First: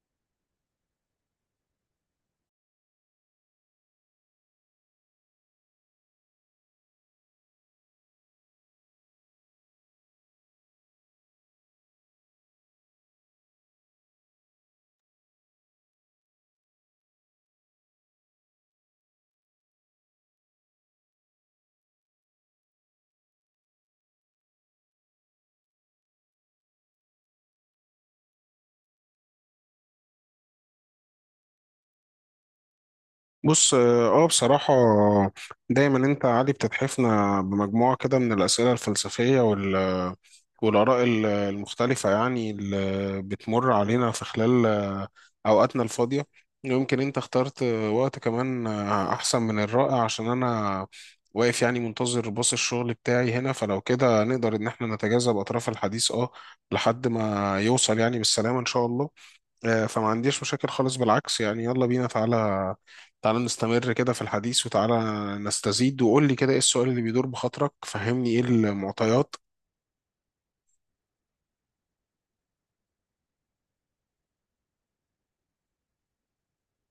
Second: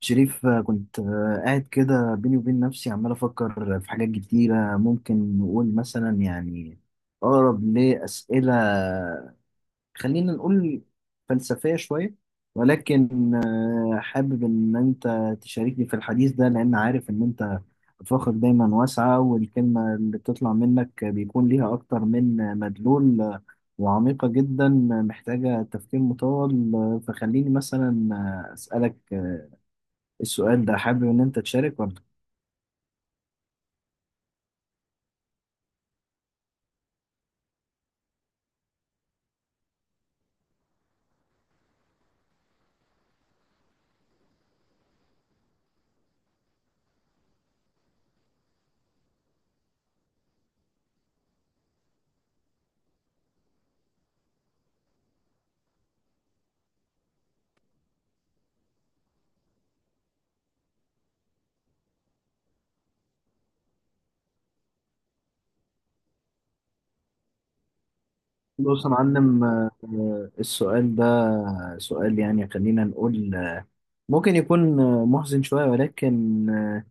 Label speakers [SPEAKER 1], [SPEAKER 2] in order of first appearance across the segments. [SPEAKER 1] شريف، كنت قاعد كده بيني وبين نفسي عمال أفكر في حاجات كتيرة. ممكن نقول مثلا يعني أقرب لأسئلة، خلينا نقول فلسفية شوية، ولكن حابب إن أنت تشاركني في الحديث ده، لأن عارف إن أنت أفاقك دايما واسعة والكلمة اللي بتطلع منك بيكون ليها أكتر من مدلول، وعميقة جدا، محتاجة تفكير مطول. فخليني مثلا أسألك السؤال ده. حابب ان انت تشارك ولا؟
[SPEAKER 2] بص بصراحة دايما انت عادي بتتحفنا بمجموعة كده من الأسئلة الفلسفية والآراء المختلفة يعني اللي بتمر علينا في خلال أوقاتنا الفاضية. يمكن أنت اخترت وقت كمان أحسن من الرائع، عشان أنا واقف يعني منتظر باص الشغل بتاعي هنا، فلو كده نقدر إن احنا نتجاذب أطراف الحديث لحد ما يوصل يعني بالسلامة إن شاء الله. فما عنديش مشاكل خالص، بالعكس يعني يلا بينا. تعالى تعالى نستمر كده في الحديث، وتعالى نستزيد، وقول لي كده ايه السؤال اللي بيدور بخاطرك، فهمني ايه
[SPEAKER 1] بص يا
[SPEAKER 2] المعطيات.
[SPEAKER 1] معلم، السؤال ده سؤال يعني خلينا نقول ممكن يكون محزن شوية، ولكن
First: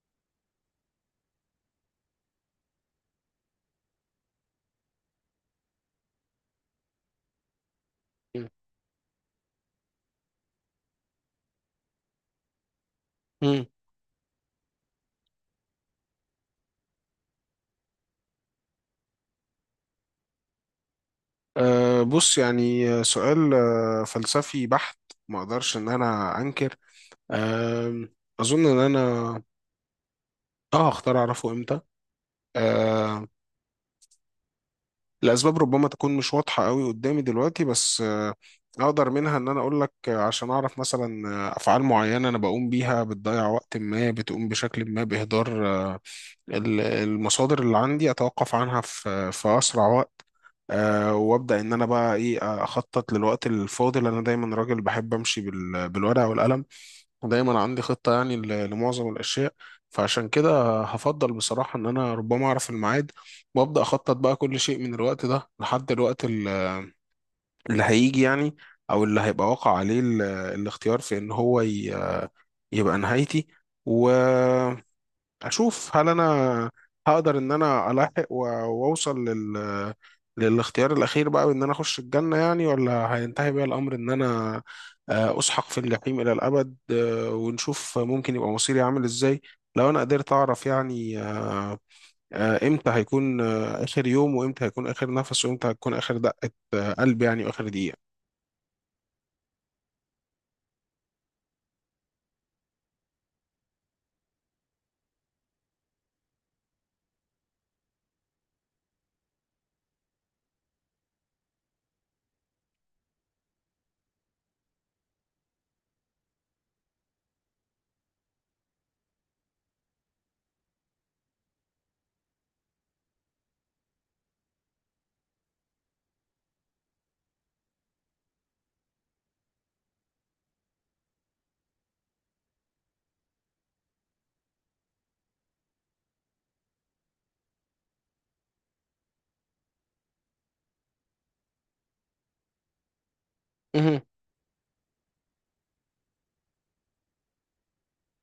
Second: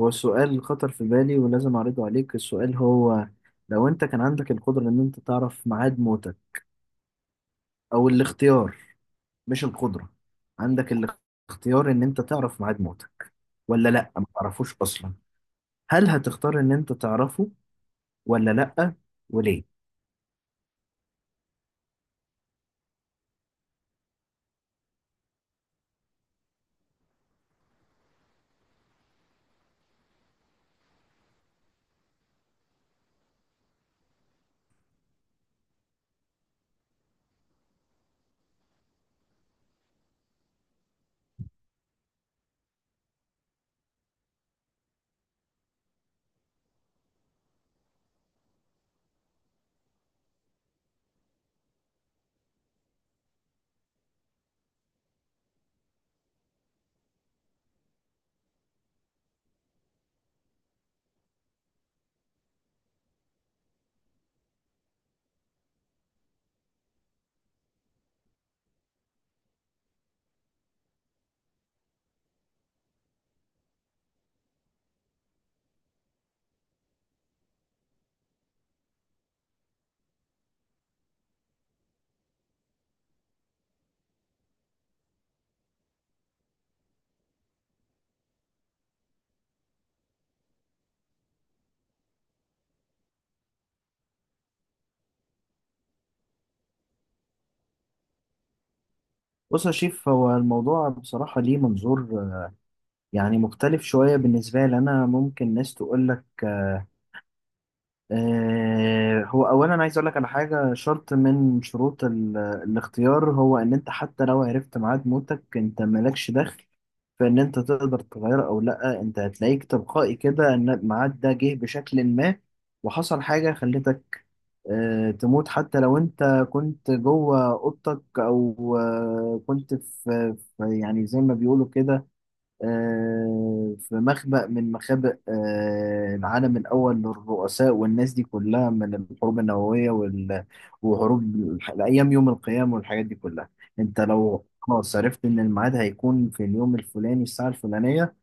[SPEAKER 1] هو السؤال خطر في بالي ولازم اعرضه عليك. السؤال هو لو انت كان عندك القدرة ان انت تعرف ميعاد موتك، او الاختيار، مش القدرة، عندك الاختيار ان انت تعرف ميعاد موتك
[SPEAKER 2] مم.
[SPEAKER 1] ولا لا ما تعرفوش اصلا. هل هتختار ان انت تعرفه ولا لا؟ وليه؟
[SPEAKER 2] بص يعني سؤال فلسفي بحت. ما اقدرش ان انا انكر. أه اظن ان انا اه هختار اعرفه امتى. آه، الأسباب ربما تكون مش واضحة قوي قدامي دلوقتي، بس أقدر منها إن أنا أقول لك عشان أعرف مثلا أفعال معينة أنا بقوم بيها بتضيع وقت، ما بتقوم بشكل ما بإهدار المصادر اللي عندي، أتوقف عنها في أسرع وقت. وابدا ان انا بقى ايه، اخطط للوقت الفاضل. انا دايما راجل بحب امشي بالورقه والقلم. دايما عندي خطة يعني لمعظم الأشياء. فعشان كده هفضل بصراحة إن أنا ربما أعرف الميعاد، وأبدأ أخطط بقى كل شيء من الوقت ده لحد الوقت اللي هيجي يعني، أو اللي هيبقى واقع عليه الاختيار في إن هو يبقى نهايتي. و اشوف هل انا هقدر ان انا الحق واوصل للاختيار الاخير بقى، وان انا اخش الجنه يعني، ولا هينتهي بيا الامر ان انا اسحق في الجحيم الى الابد. ونشوف ممكن يبقى مصيري عامل ازاي لو انا قدرت اعرف يعني، امتى هيكون اخر يوم، وامتى هيكون اخر نفس، وامتى هتكون اخر دقه قلب يعني، واخر دقيقه.
[SPEAKER 1] بص يا شيف، هو الموضوع بصراحة ليه منظور يعني مختلف شوية بالنسبة لي أنا. ممكن ناس تقول لك هو أولا عايز أقول لك على حاجة. شرط من شروط الاختيار هو إن أنت حتى لو عرفت ميعاد موتك أنت مالكش دخل فإن أنت تقدر تغير أو لأ. أنت هتلاقيك تلقائي كده إن الميعاد ده جه بشكل ما وحصل حاجة خلتك تموت، حتى لو انت كنت جوه اوضتك او كنت في يعني زي ما بيقولوا كده في مخبأ من مخابئ العالم الاول للرؤساء والناس دي كلها، من الحروب النووية وحروب ايام يوم القيامة والحاجات دي كلها. انت
[SPEAKER 2] مهم.
[SPEAKER 1] لو خلاص عرفت ان الميعاد هيكون في اليوم الفلاني الساعة الفلانية،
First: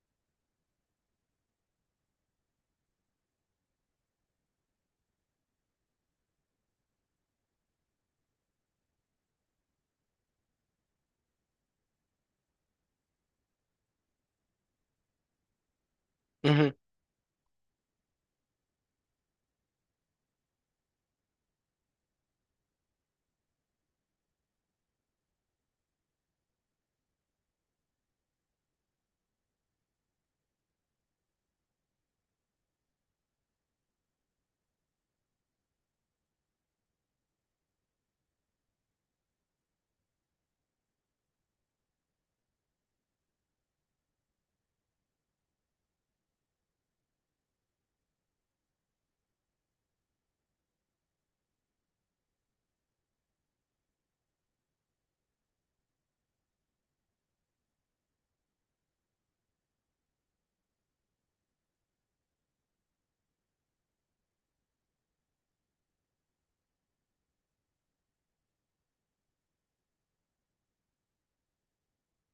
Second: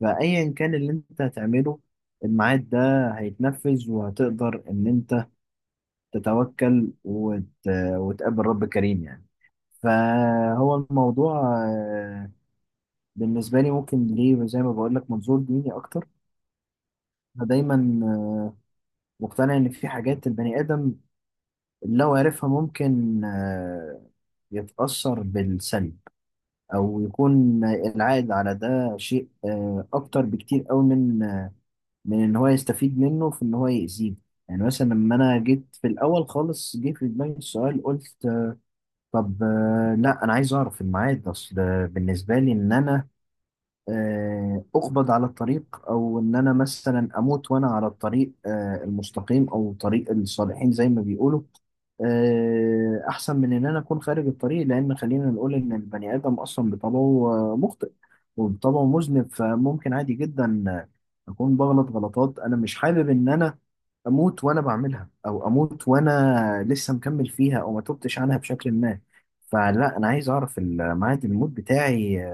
[SPEAKER 1] فايا كان اللي انت هتعمله الميعاد ده هيتنفذ، وهتقدر ان انت تتوكل وتقابل رب كريم يعني. فهو الموضوع بالنسبة لي ممكن ليه زي ما بقول لك منظور ديني أكتر.
[SPEAKER 2] مهم.
[SPEAKER 1] أنا دايما مقتنع إن في حاجات البني آدم لو عرفها ممكن يتأثر بالسلب، أو يكون العائد على ده شيء أكتر بكتير أوي من إن هو يستفيد منه في إن هو يأذيه. يعني مثلا لما أنا جيت في الأول خالص جه في دماغي السؤال قلت طب لا انا عايز اعرف الميعاد. اصل بالنسبه لي ان انا اقبض على الطريق، او ان انا مثلا اموت وانا على الطريق المستقيم او طريق الصالحين زي ما بيقولوا، احسن من ان انا اكون خارج الطريق. لان خلينا نقول ان البني ادم اصلا بطبعه مخطئ وبطبعه مذنب، فممكن عادي جدا اكون بغلط غلطات. انا مش حابب ان انا اموت وانا بعملها، او اموت وانا لسه مكمل فيها او ما تبتش عنها بشكل ما. فلا، انا عايز اعرف ميعاد الموت بتاعي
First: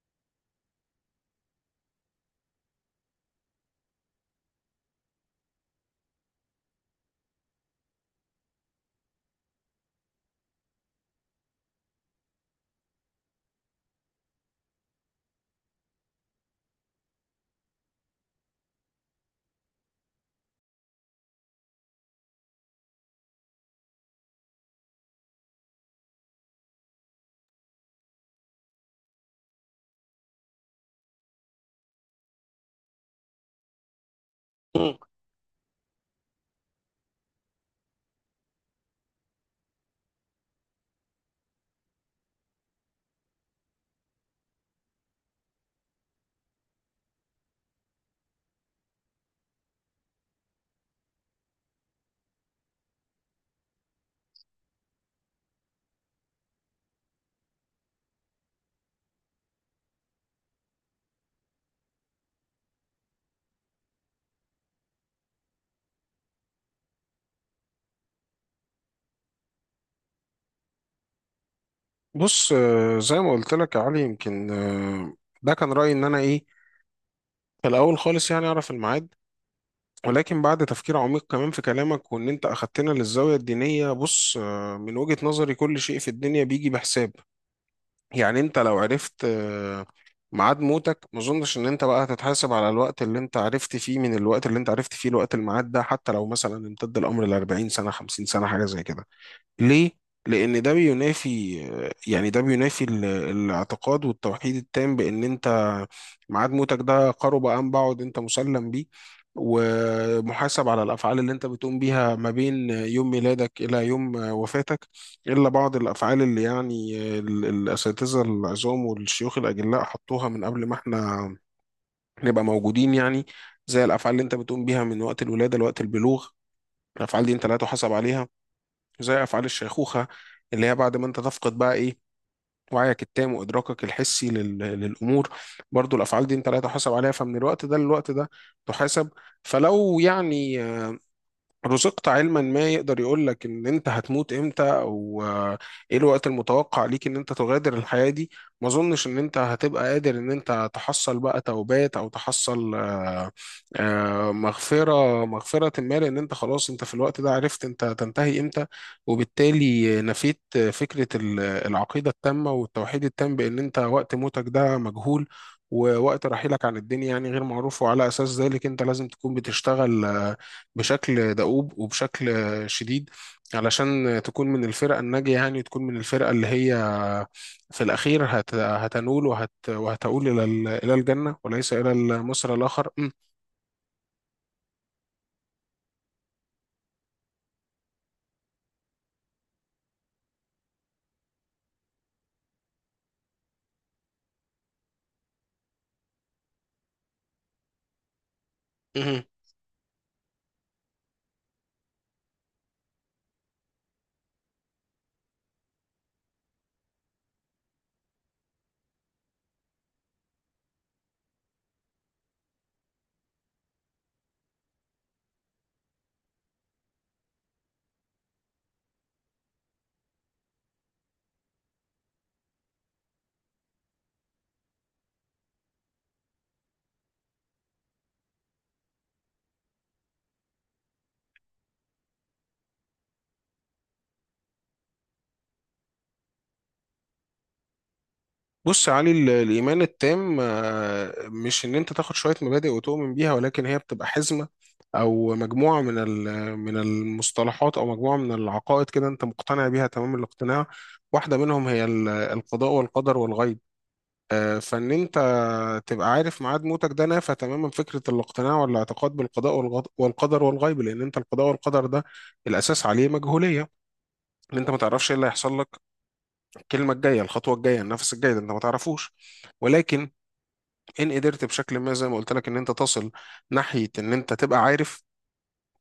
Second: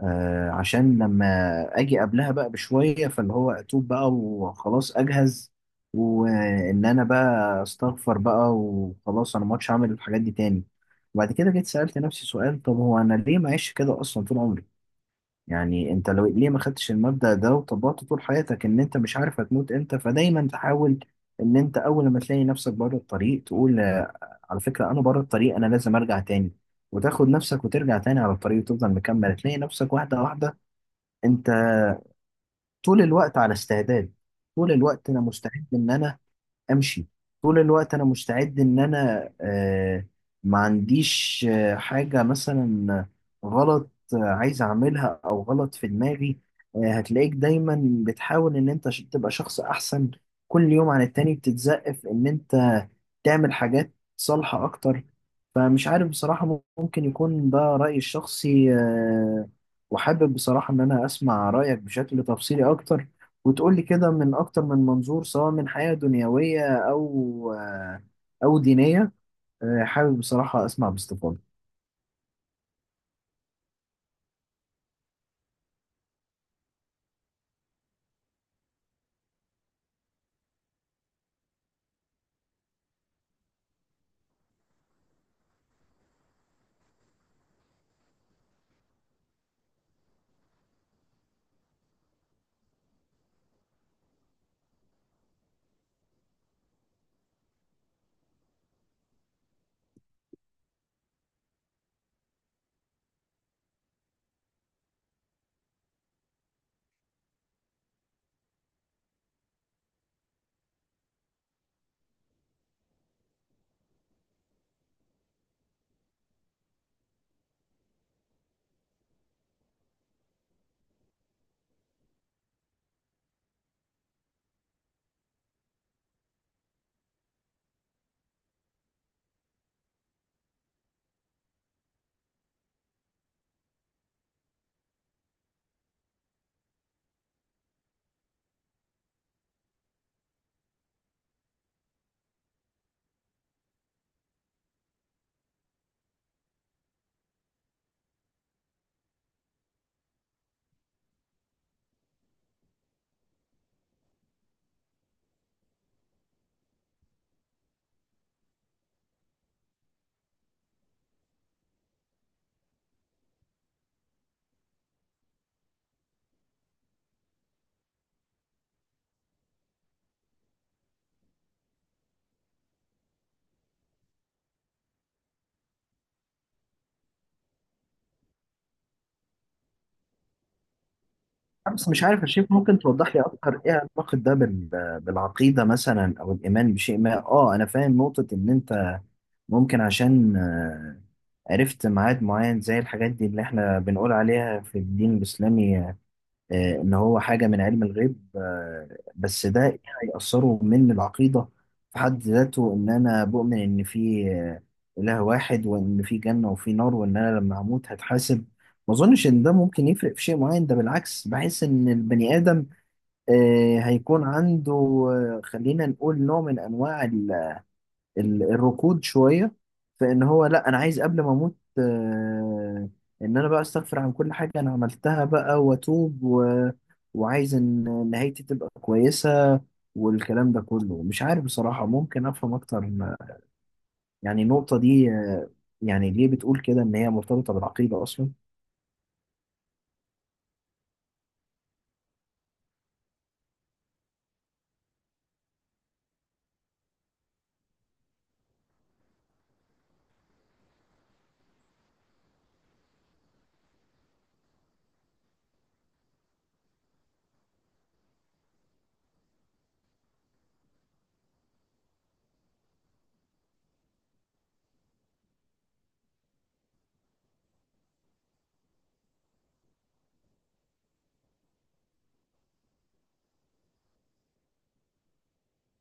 [SPEAKER 1] آه، عشان لما اجي قبلها بقى بشويه فاللي هو اتوب بقى وخلاص اجهز، وان انا بقى استغفر بقى وخلاص انا ما عادش هعمل الحاجات دي تاني. وبعد كده جيت سألت نفسي سؤال، طب هو انا ليه معيش كده اصلا طول عمري؟ يعني انت لو ليه ما خدتش المبدأ ده وطبقته طول حياتك؟ ان انت مش عارف هتموت امتى، فدايما تحاول ان انت اول ما تلاقي نفسك بره الطريق تقول على فكرة انا بره الطريق، انا لازم ارجع تاني. وتاخد نفسك وترجع تاني على الطريق وتفضل مكمل تلاقي نفسك واحدة واحدة. انت طول الوقت على استعداد، طول
[SPEAKER 2] مم.
[SPEAKER 1] الوقت انا مستعد ان انا امشي، طول الوقت انا مستعد ان انا ما عنديش حاجة مثلا غلط عايز اعملها او غلط في دماغي. هتلاقيك دايما بتحاول ان انت تبقى شخص احسن كل يوم عن التاني، بتتزقف في ان انت تعمل حاجات صالحة اكتر. فمش عارف بصراحة، ممكن يكون ده رأيي الشخصي، وحابب بصراحة ان انا اسمع رأيك بشكل تفصيلي اكتر، وتقول لي كده من أكتر من منظور سواء من حياة دنيوية أو أو دينية. حابب بصراحة أسمع باستفاضة.
[SPEAKER 2] بص زي ما قلت لك يا علي، يمكن ده كان رايي ان انا ايه، فالأول خالص يعني أعرف الميعاد. ولكن بعد تفكير عميق كمان في كلامك، وإن أنت أخدتنا للزاوية الدينية، بص من وجهة نظري كل شيء في الدنيا بيجي بحساب. يعني أنت لو عرفت ميعاد موتك، ما أظنش إن أنت بقى هتتحاسب على الوقت اللي أنت عرفت فيه، من الوقت اللي أنت عرفت فيه الوقت الميعاد ده، حتى لو مثلا امتد الأمر ل 40 سنة 50 سنة حاجة زي كده. ليه؟ لأن ده بينافي، يعني ده بينافي الاعتقاد والتوحيد التام بأن أنت ميعاد موتك ده قرب أم بعد، أنت مسلم بيه، ومحاسب على الأفعال اللي أنت بتقوم بيها ما بين يوم ميلادك إلى يوم وفاتك. إلا بعض الأفعال اللي يعني الأساتذة العظام والشيوخ الأجلاء حطوها من قبل ما إحنا نبقى موجودين يعني، زي الأفعال اللي أنت بتقوم بيها من وقت الولادة لوقت البلوغ، الأفعال دي أنت لا تحاسب عليها، زي أفعال الشيخوخة اللي هي بعد ما أنت تفقد بقى إيه، وعيك التام وإدراكك الحسي للأمور، برضو الأفعال دي أنت لا تحاسب عليها، فمن الوقت ده للوقت ده تحاسب. فلو يعني رزقت علما ما يقدر يقول لك ان انت هتموت امتى، او ايه الوقت المتوقع ليك ان انت تغادر الحياة دي، ما اظنش ان انت هتبقى قادر ان انت تحصل بقى توبات، او تحصل مغفرة مغفرة ما، لان انت خلاص انت في الوقت ده عرفت انت تنتهي امتى. وبالتالي نفيت فكرة العقيدة التامة والتوحيد التام بان انت وقت موتك ده مجهول، ووقت رحيلك عن الدنيا يعني غير معروف، وعلى اساس ذلك انت لازم تكون بتشتغل بشكل دؤوب وبشكل شديد، علشان تكون من الفرق الناجية يعني، وتكون من الفرقة اللي هي في الأخير هتنول وهتؤول إلى إلى الجنة، وليس
[SPEAKER 1] بس
[SPEAKER 2] إلى
[SPEAKER 1] مش عارف يا شيخ،
[SPEAKER 2] المصير
[SPEAKER 1] ممكن
[SPEAKER 2] الآخر.
[SPEAKER 1] توضح لي أكتر إيه علاقة ده بالعقيدة مثلا أو الإيمان بشيء ما؟ أه، أنا فاهم نقطة إن أنت ممكن عشان عرفت ميعاد معين زي الحاجات دي اللي إحنا بنقول عليها في الدين الإسلامي، ان هو حاجه من علم الغيب،
[SPEAKER 2] م-
[SPEAKER 1] بس ده إيه هيأثره من العقيده في حد ذاته؟ ان انا بؤمن ان في اله واحد وان في جنه وفي نار وان انا لما هموت هتحاسب، ما اظنش ان ده ممكن يفرق في شيء معين. ده بالعكس بحس ان البني ادم هيكون عنده خلينا نقول نوع من انواع الركود شوية في ان هو لا، انا عايز قبل ما اموت ان انا بقى استغفر عن كل حاجة انا عملتها بقى واتوب وعايز ان نهايتي تبقى كويسة. والكلام ده كله مش عارف بصراحة، ممكن افهم اكتر يعني النقطة دي؟ يعني ليه بتقول كده ان هي مرتبطة بالعقيدة اصلا؟
[SPEAKER 2] بص يا علي، الإيمان التام مش إن أنت تاخد شوية مبادئ وتؤمن بيها، ولكن هي بتبقى حزمة، أو مجموعة من من المصطلحات، أو مجموعة من العقائد كده أنت مقتنع بيها تمام الاقتناع. واحدة منهم هي القضاء والقدر والغيب. فان انت تبقى عارف ميعاد موتك ده نافى تماما فكرة الاقتناع والاعتقاد بالقضاء والقدر والغيب، لأن أنت القضاء والقدر ده الأساس عليه مجهولية، إن أنت ما تعرفش إيه اللي هيحصل لك، الكلمة الجاية الخطوة الجاية النفس الجاي ده أنت ما تعرفوش. ولكن إن قدرت بشكل ما زي ما قلت لك إن أنت تصل ناحية إن أنت تبقى عارف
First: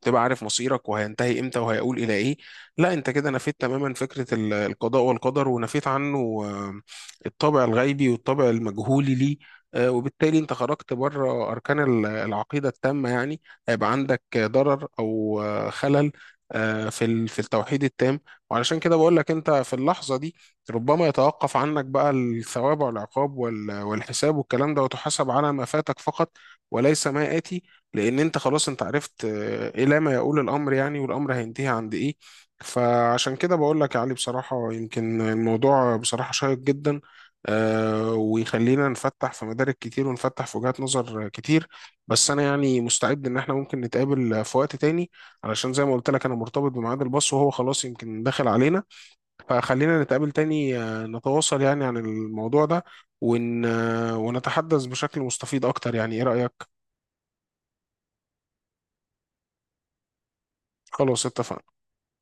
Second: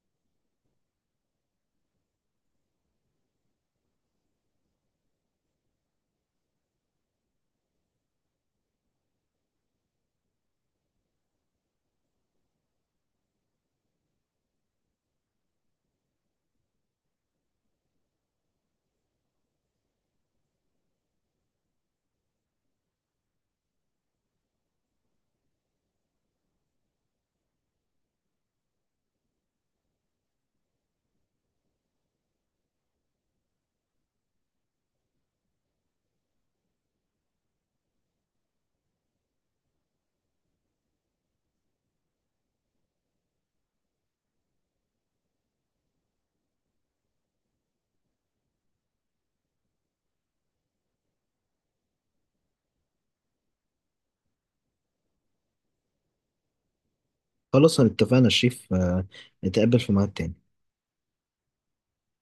[SPEAKER 2] تبقى عارف مصيرك وهينتهي امتى وهيقول الى ايه. لا انت كده نفيت تماما فكره القضاء والقدر، ونفيت عنه آه، الطابع الغيبي والطابع المجهولي ليه. وبالتالي انت خرجت بره اركان العقيده التامه يعني، هيبقى عندك ضرر او خلل في التوحيد التام. وعلشان كده بقول لك انت في اللحظه دي، ربما يتوقف عنك بقى الثواب والعقاب والحساب والكلام ده، وتحاسب على ما فاتك فقط، وليس ما آتي، لان انت خلاص انت عرفت الى ما يقول الامر يعني، والامر هينتهي عند ايه. فعشان كده بقول لك يا علي بصراحه، يمكن الموضوع بصراحه شيق جدا، ويخلينا نفتح في مدارك كتير ونفتح في وجهات نظر كتير. بس انا يعني مستعد ان احنا ممكن نتقابل في وقت تاني، علشان زي ما قلت لك انا مرتبط بميعاد الباص وهو خلاص يمكن داخل علينا. فخلينا نتقابل تاني، نتواصل يعني عن الموضوع ده، ون... آه، ونتحدث بشكل مستفيض اكتر. يعني ايه رأيك؟
[SPEAKER 1] خلاص، أنا اتفقنا يا شريف، نتقابل في ميعاد تاني.
[SPEAKER 2] خلاص اتفقنا.